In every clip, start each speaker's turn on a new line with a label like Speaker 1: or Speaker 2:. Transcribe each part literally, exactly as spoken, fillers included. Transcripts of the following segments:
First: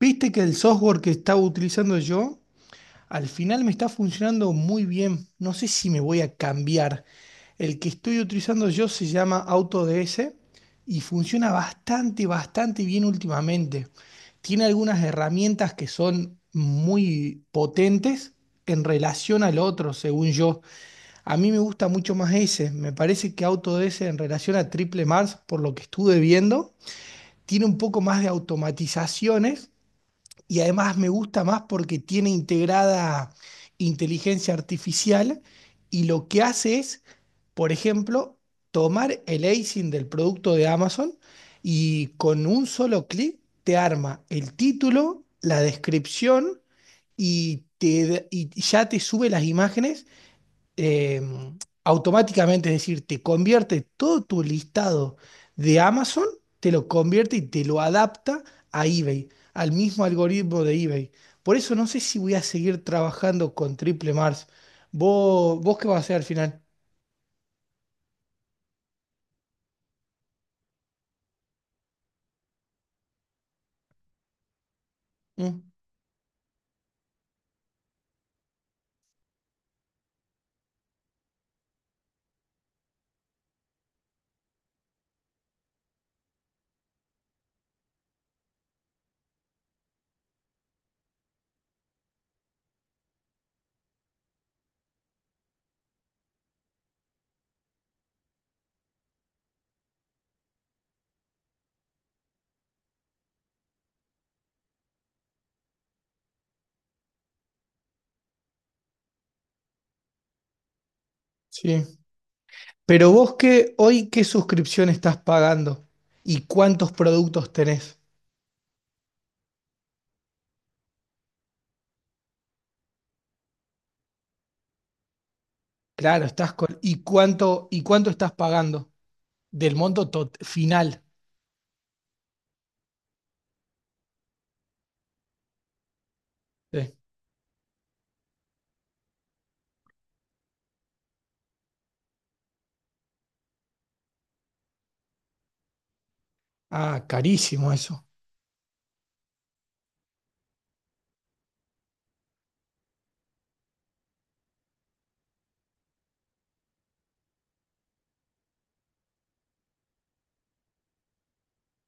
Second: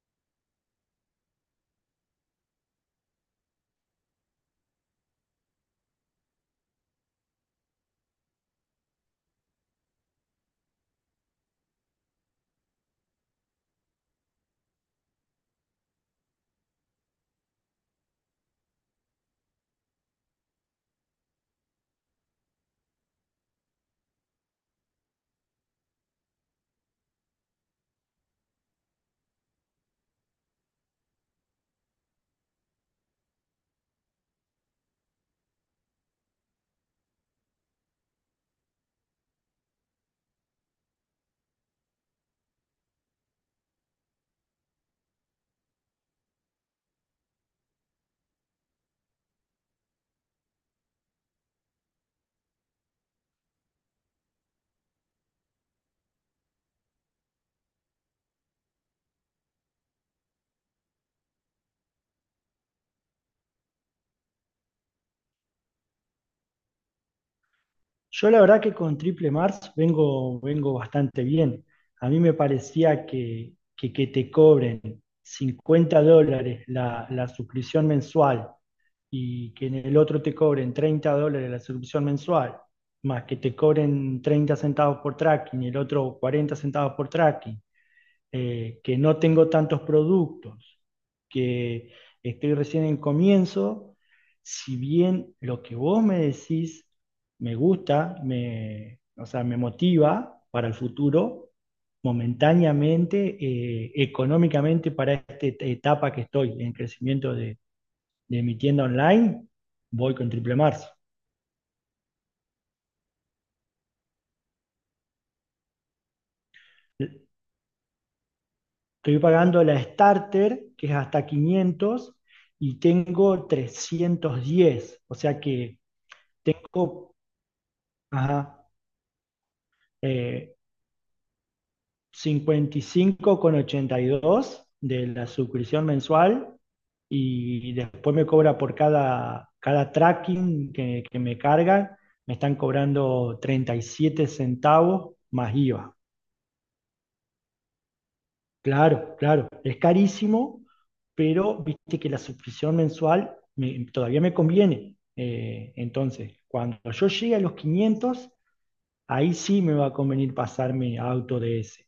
Speaker 1: Viste que el software que estaba utilizando yo al final me está funcionando muy bien. No sé si me voy a cambiar. El que estoy utilizando yo se llama AutoDS y funciona bastante, bastante bien últimamente. Tiene algunas herramientas que son muy potentes en relación al otro, según yo. A mí me gusta mucho más ese. Me parece que AutoDS en relación a Triple Mars, por lo que estuve viendo, tiene un poco más de automatizaciones y además me gusta más porque tiene integrada inteligencia artificial y lo que hace es, por ejemplo, tomar el asin del producto de Amazon y con un solo clic te arma el título, la descripción y, te, y ya te sube las imágenes eh, automáticamente, es decir, te convierte todo tu listado de Amazon, te lo convierte y te lo adapta a eBay, al mismo algoritmo de eBay. Por eso no sé si voy a seguir trabajando con Triple Mars. ¿Vos, vos qué vas a hacer al final?
Speaker 2: Yo la verdad que con Triple Mars vengo, vengo bastante bien. A mí me parecía que, que, que te cobren
Speaker 1: Mm,
Speaker 2: cincuenta dólares la, la suscripción mensual, y que en el otro te cobren treinta dólares la suscripción mensual, más que te cobren treinta centavos por tracking y el otro cuarenta centavos por tracking, eh, que no tengo tantos productos, que estoy recién en comienzo. Si bien lo que vos me decís me gusta, me, o sea, me motiva para el futuro. Momentáneamente, eh, económicamente, para esta etapa que estoy en crecimiento de, de mi tienda online, voy con Triple Marzo.
Speaker 1: sí. Pero vos qué, hoy qué suscripción estás pagando y cuántos
Speaker 2: Estoy
Speaker 1: productos tenés.
Speaker 2: pagando la starter, que es hasta quinientos, y tengo trescientos diez, o sea que
Speaker 1: Claro, estás con. ¿Y
Speaker 2: tengo,
Speaker 1: cuánto, y cuánto estás
Speaker 2: ajá,
Speaker 1: pagando del monto tot-
Speaker 2: eh,
Speaker 1: final?
Speaker 2: cincuenta y cinco con ochenta y dos de la suscripción mensual.
Speaker 1: Sí.
Speaker 2: Y después me cobra por cada, cada tracking que, que me cargan; me están cobrando treinta y siete centavos más IVA.
Speaker 1: Ah, carísimo eso.
Speaker 2: Claro, claro, es carísimo, pero viste que la suscripción mensual me- todavía me conviene. Eh, entonces, cuando yo llegue a los quinientos, ahí sí me va a convenir pasarme a Auto D S.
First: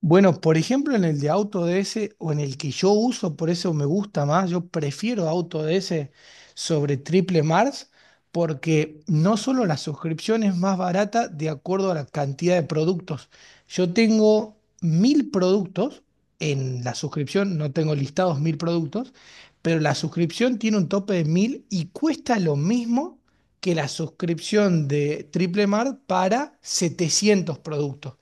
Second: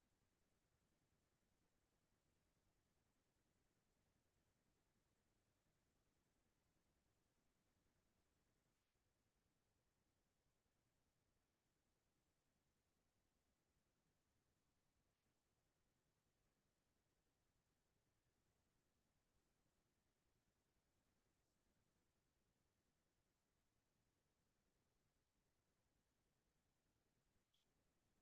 Speaker 1: Bueno, por ejemplo, en el de AutoDS o en el que yo uso, por eso me gusta más, yo prefiero AutoDS sobre Triple Mars porque no solo la suscripción es más barata de acuerdo a la cantidad de productos. Yo tengo mil productos en la suscripción, no tengo listados mil productos, pero la suscripción tiene un tope de mil y cuesta lo mismo que la suscripción de Triple Mart para setecientos productos.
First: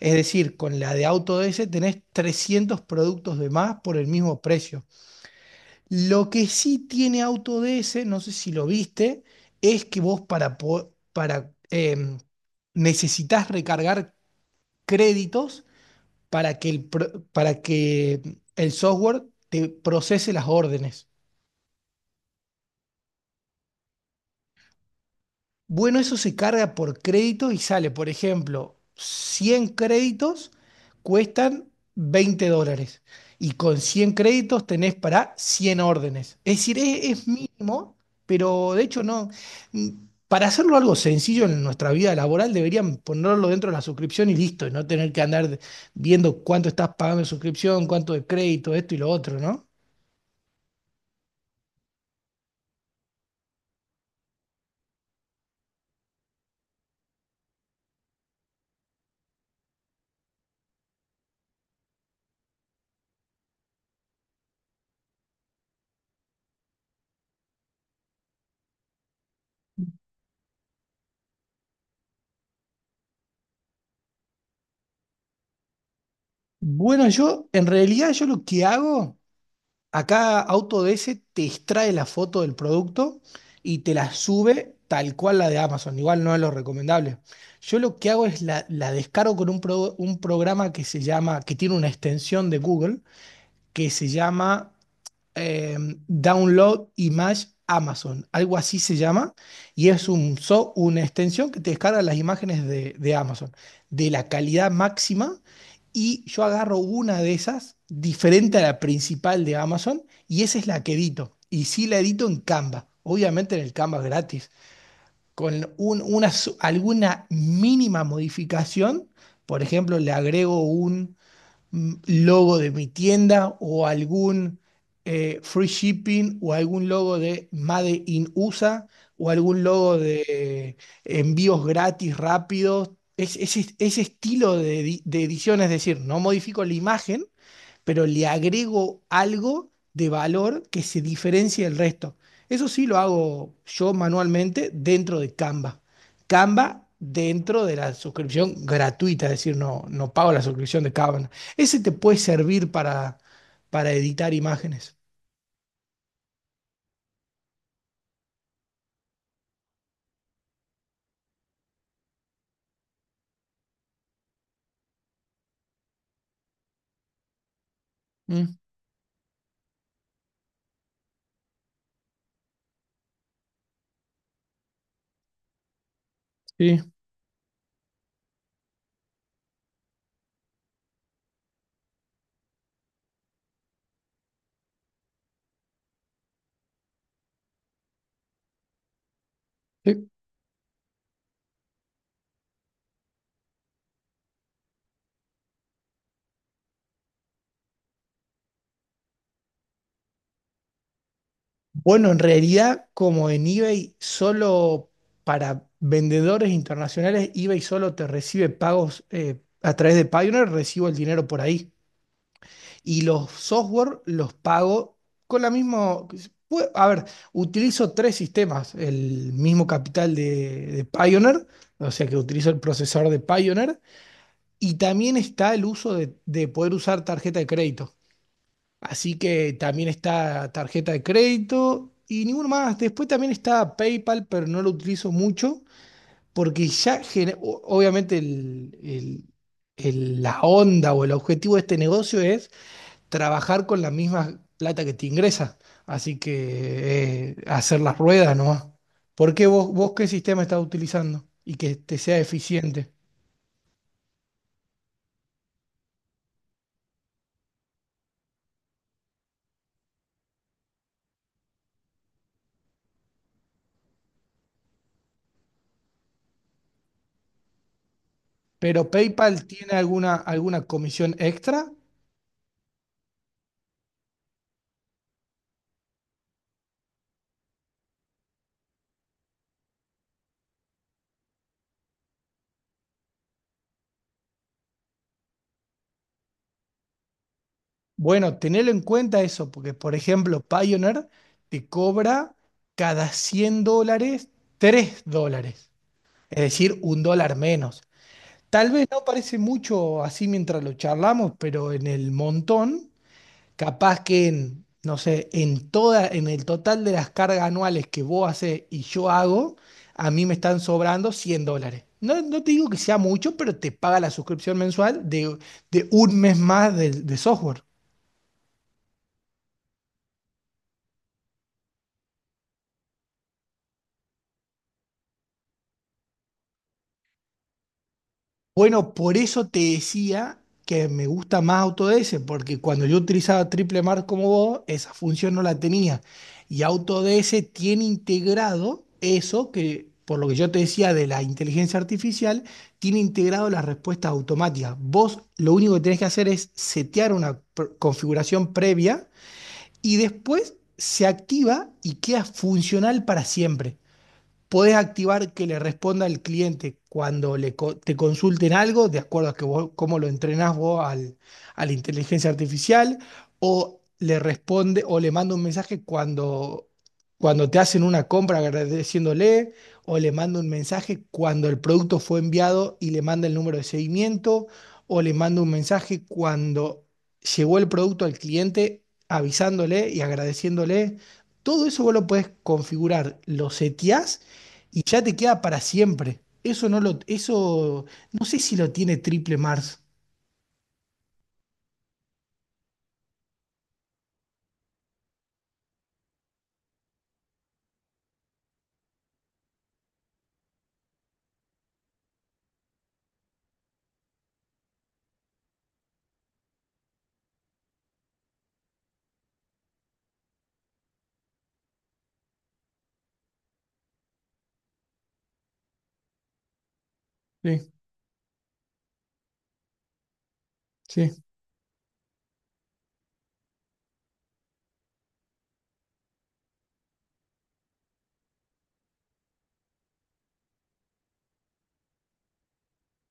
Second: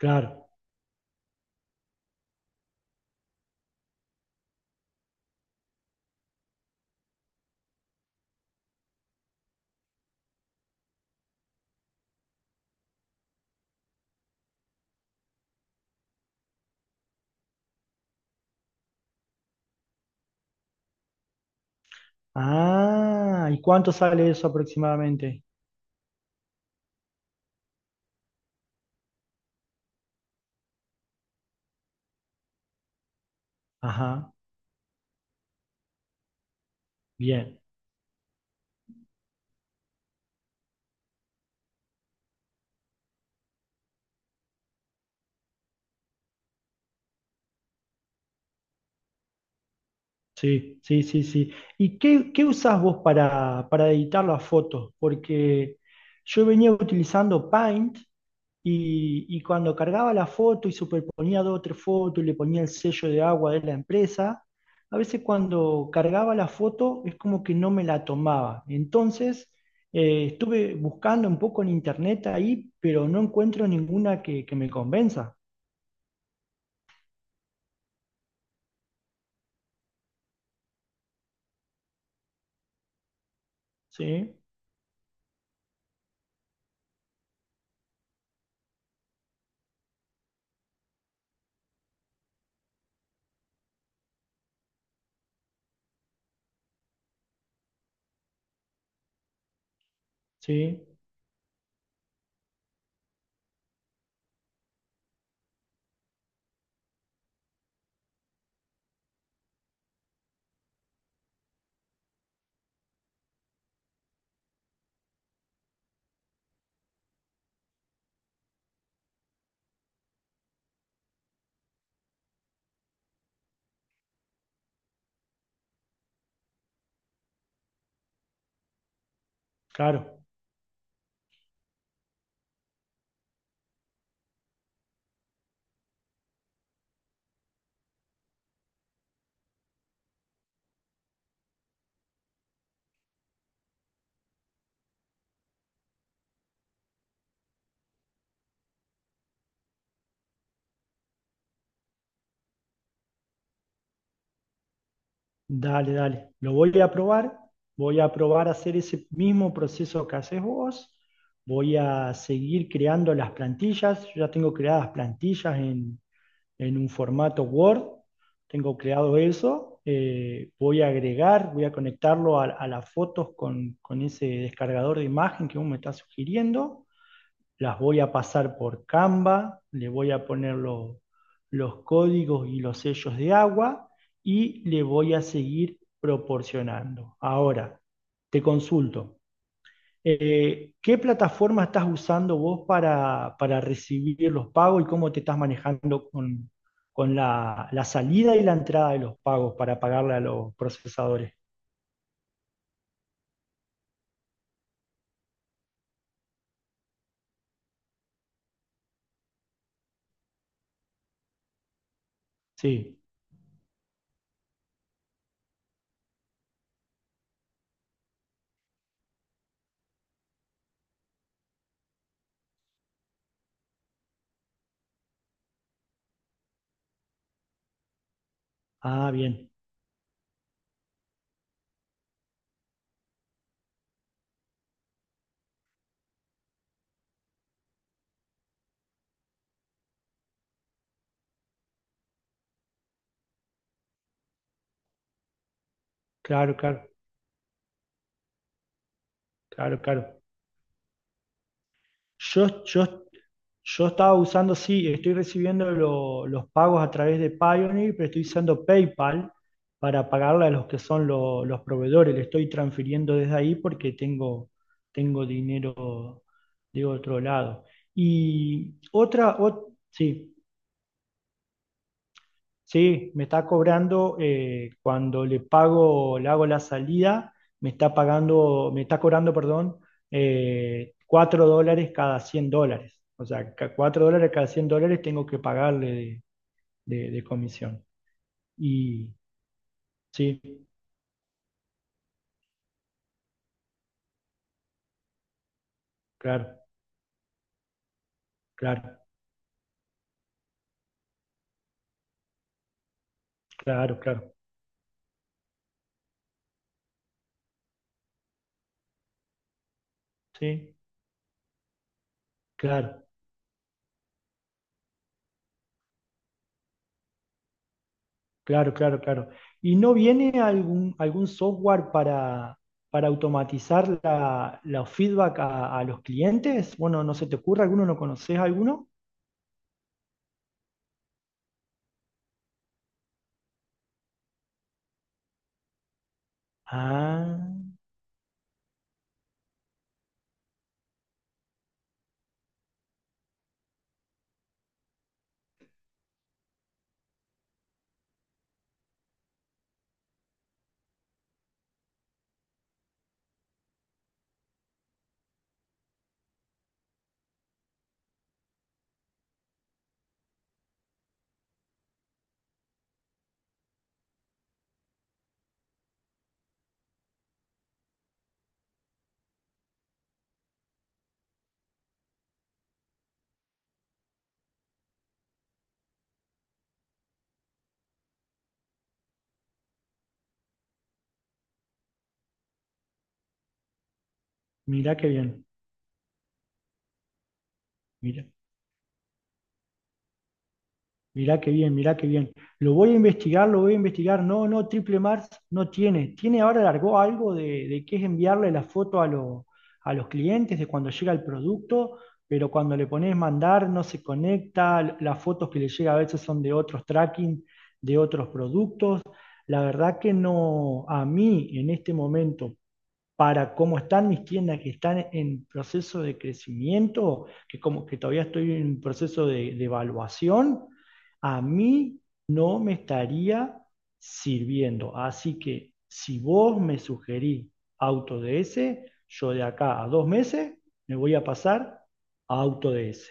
Speaker 1: Es
Speaker 2: Claro.
Speaker 1: decir, con la de AutoDS tenés trescientos productos de más por el mismo precio. Lo que sí tiene AutoDS, no sé si lo viste, es que vos para, po- para em, necesitas recargar créditos para que el, pro- para que el software te procese las órdenes.
Speaker 2: Ah, ¿y cuánto sale eso aproximadamente?
Speaker 1: Bueno, eso se carga por crédito y sale, por ejemplo, cien créditos cuestan veinte dólares y con cien
Speaker 2: Ajá,
Speaker 1: créditos tenés para cien órdenes. Es decir, es, es
Speaker 2: bien.
Speaker 1: mínimo, pero de hecho no. Mm, Para hacerlo algo sencillo en nuestra vida laboral deberían ponerlo dentro de la suscripción y listo, y no tener que andar de- viendo cuánto estás pagando de suscripción, cuánto de crédito, esto y lo otro, ¿no?
Speaker 2: Sí, sí, sí, sí. ¿Y qué, qué usás vos para, para editar las fotos? Porque yo venía utilizando Paint, y, y cuando cargaba la foto y superponía dos o tres fotos y le ponía el sello de agua de la empresa, a veces cuando cargaba la foto es como que no me la tomaba. Entonces, eh, estuve buscando un poco en internet ahí, pero no encuentro ninguna que, que me convenza.
Speaker 1: Bueno, yo en realidad yo lo que hago. Acá Autodesk te extrae la foto del producto y te la
Speaker 2: Sí,
Speaker 1: sube tal cual la de Amazon. Igual no es lo recomendable. Yo lo que hago es la, la descargo con un, pro- un programa que se llama, que tiene una extensión de Google, que se llama eh, Download Image Amazon, algo así se llama, y es un, so-
Speaker 2: sí,
Speaker 1: una extensión que te descarga las imágenes de, de Amazon, de la calidad máxima, y yo agarro una de esas, diferente a la principal de Amazon, y esa es la que edito, y sí la edito en Canva, obviamente en el Canva gratis, con un- una, su- alguna mínima modificación, por ejemplo, le agrego un mm, logo de mi tienda o algún eh, free shipping o algún logo de Made in U S A o algún logo
Speaker 2: claro.
Speaker 1: de eh, envíos gratis rápidos. Es, ese ese estilo de, edi- de edición, es decir, no modifico la imagen, pero le agrego algo de valor que se diferencie del resto. Eso sí lo hago yo manualmente dentro de Canva. Canva dentro de la suscripción gratuita, es decir, no, no pago la suscripción de Canva. Ese te puede servir para, para editar imágenes.
Speaker 2: Dale, dale. Lo voy a probar. Voy a probar a hacer ese mismo proceso que haces vos. Voy a seguir creando las plantillas. Yo ya tengo creadas plantillas en, en un formato Word.
Speaker 1: Mm,
Speaker 2: Tengo creado eso. Eh, voy a agregar, voy a conectarlo a, a las fotos con, con ese descargador de imagen que vos me estás
Speaker 1: sí,
Speaker 2: sugiriendo. Las voy a pasar por Canva, le voy a poner los los códigos y los sellos de agua, y le voy a seguir proporcionando. Ahora, te consulto,
Speaker 1: sí.
Speaker 2: eh, ¿qué plataforma estás usando vos para, para recibir los pagos y cómo te estás manejando con, con la, la salida y la entrada de los pagos para pagarle a los procesadores?
Speaker 1: Bueno, en realidad, como en eBay solo para vendedores internacionales, eBay solo te recibe pagos eh, a través de Payoneer, recibo el dinero por ahí.
Speaker 2: Sí.
Speaker 1: Y los software los pago con la misma. Pue- A ver, utilizo tres sistemas, el mismo capital de, de Pioneer, o sea que utilizo el procesador de Pioneer, y también está el uso de, de poder usar tarjeta de crédito.
Speaker 2: Ah,
Speaker 1: Así
Speaker 2: bien.
Speaker 1: que también está tarjeta de crédito y ninguno más. Después también está PayPal, pero no lo utilizo mucho porque ya, gener- o- obviamente, el- el- el- la onda o el objetivo de este negocio es trabajar con la misma plata que te ingresa. Así
Speaker 2: Claro, claro,
Speaker 1: que eh, hacer las ruedas nomás. ¿Por qué vos,
Speaker 2: claro,
Speaker 1: vos qué
Speaker 2: claro.
Speaker 1: sistema estás utilizando y que te sea
Speaker 2: Yo, yo
Speaker 1: eficiente?
Speaker 2: Yo estaba usando, sí, estoy recibiendo lo- los pagos a través de Payoneer, pero estoy usando PayPal para pagarle a los que son lo- los proveedores. Le estoy transfiriendo desde ahí porque tengo, tengo dinero de otro lado. Y
Speaker 1: Pero
Speaker 2: otra,
Speaker 1: PayPal
Speaker 2: ot-
Speaker 1: tiene alguna,
Speaker 2: sí.
Speaker 1: alguna comisión extra.
Speaker 2: Sí, me está cobrando, eh, cuando le pago, le hago la salida, me está pagando, me está cobrando, perdón, eh, cuatro dólares cada cien dólares. O sea, ca- cuatro dólares cada cien dólares tengo que pagarle de, de- de comisión.
Speaker 1: Bueno, tener en
Speaker 2: Y
Speaker 1: cuenta eso, porque por ejemplo,
Speaker 2: sí,
Speaker 1: Payoneer te cobra cada cien dólares tres dólares, es
Speaker 2: claro,
Speaker 1: decir, un dólar menos. Tal vez
Speaker 2: claro,
Speaker 1: no parece mucho así mientras lo charlamos, pero en el montón.
Speaker 2: claro,
Speaker 1: Capaz que
Speaker 2: claro,
Speaker 1: en, no sé, en toda, en el total de las cargas anuales que vos haces y yo hago, a mí me están
Speaker 2: sí,
Speaker 1: sobrando cien dólares. No, no te digo que sea
Speaker 2: claro.
Speaker 1: mucho, pero te paga la suscripción mensual de, de un mes más de, de software.
Speaker 2: Claro, claro, claro. ¿Y no viene algún, algún software para, para automatizar la, los feedback a, a los clientes? Bueno, ¿no se te ocurre alguno? ¿No conoces alguno?
Speaker 1: Bueno, por eso te decía que me gusta más Autodesk, porque cuando yo utilizaba Triple Mar como vos, esa función no la tenía. Y Autodesk
Speaker 2: Ah,
Speaker 1: tiene integrado eso que, por lo que yo te decía de la inteligencia artificial, tiene integrado las respuestas automáticas. Vos lo único que tenés que hacer es setear una pr- configuración previa y después se activa y queda funcional para siempre. Podés activar que le responda al cliente cuando le co- te consulten algo, de acuerdo a que vos- cómo lo entrenás vos al, a la inteligencia artificial, o le responde o le manda un mensaje cuando, cuando te hacen una compra agradeciéndole, o le manda un mensaje cuando el producto fue enviado y le manda el número de seguimiento, o le manda un mensaje cuando llegó el producto al cliente avisándole y agradeciéndole. Todo eso vos lo podés configurar, lo seteás y
Speaker 2: mirá
Speaker 1: ya
Speaker 2: qué
Speaker 1: te queda
Speaker 2: bien.
Speaker 1: para siempre. Eso no lo, eso no sé si lo tiene Triple Mars.
Speaker 2: Mirá qué bien, mirá qué bien. Lo voy a investigar, lo voy a investigar. No, no, Triple Mars no tiene. Tiene ahora, largó algo de, de que es enviarle la foto a, lo- a los clientes de cuando llega el producto, pero cuando le pones mandar no se conecta. Las fotos que le llega a veces son de otros tracking, de otros productos. La verdad que no, a mí en este momento, para cómo están mis tiendas que están en proceso de crecimiento, que,
Speaker 1: Sí,
Speaker 2: como, que todavía estoy en un proceso de, de evaluación,
Speaker 1: sí.
Speaker 2: a mí no me estaría sirviendo. Así que si vos me sugerís AutoDS, yo de acá a dos meses me voy a pasar a AutoDS.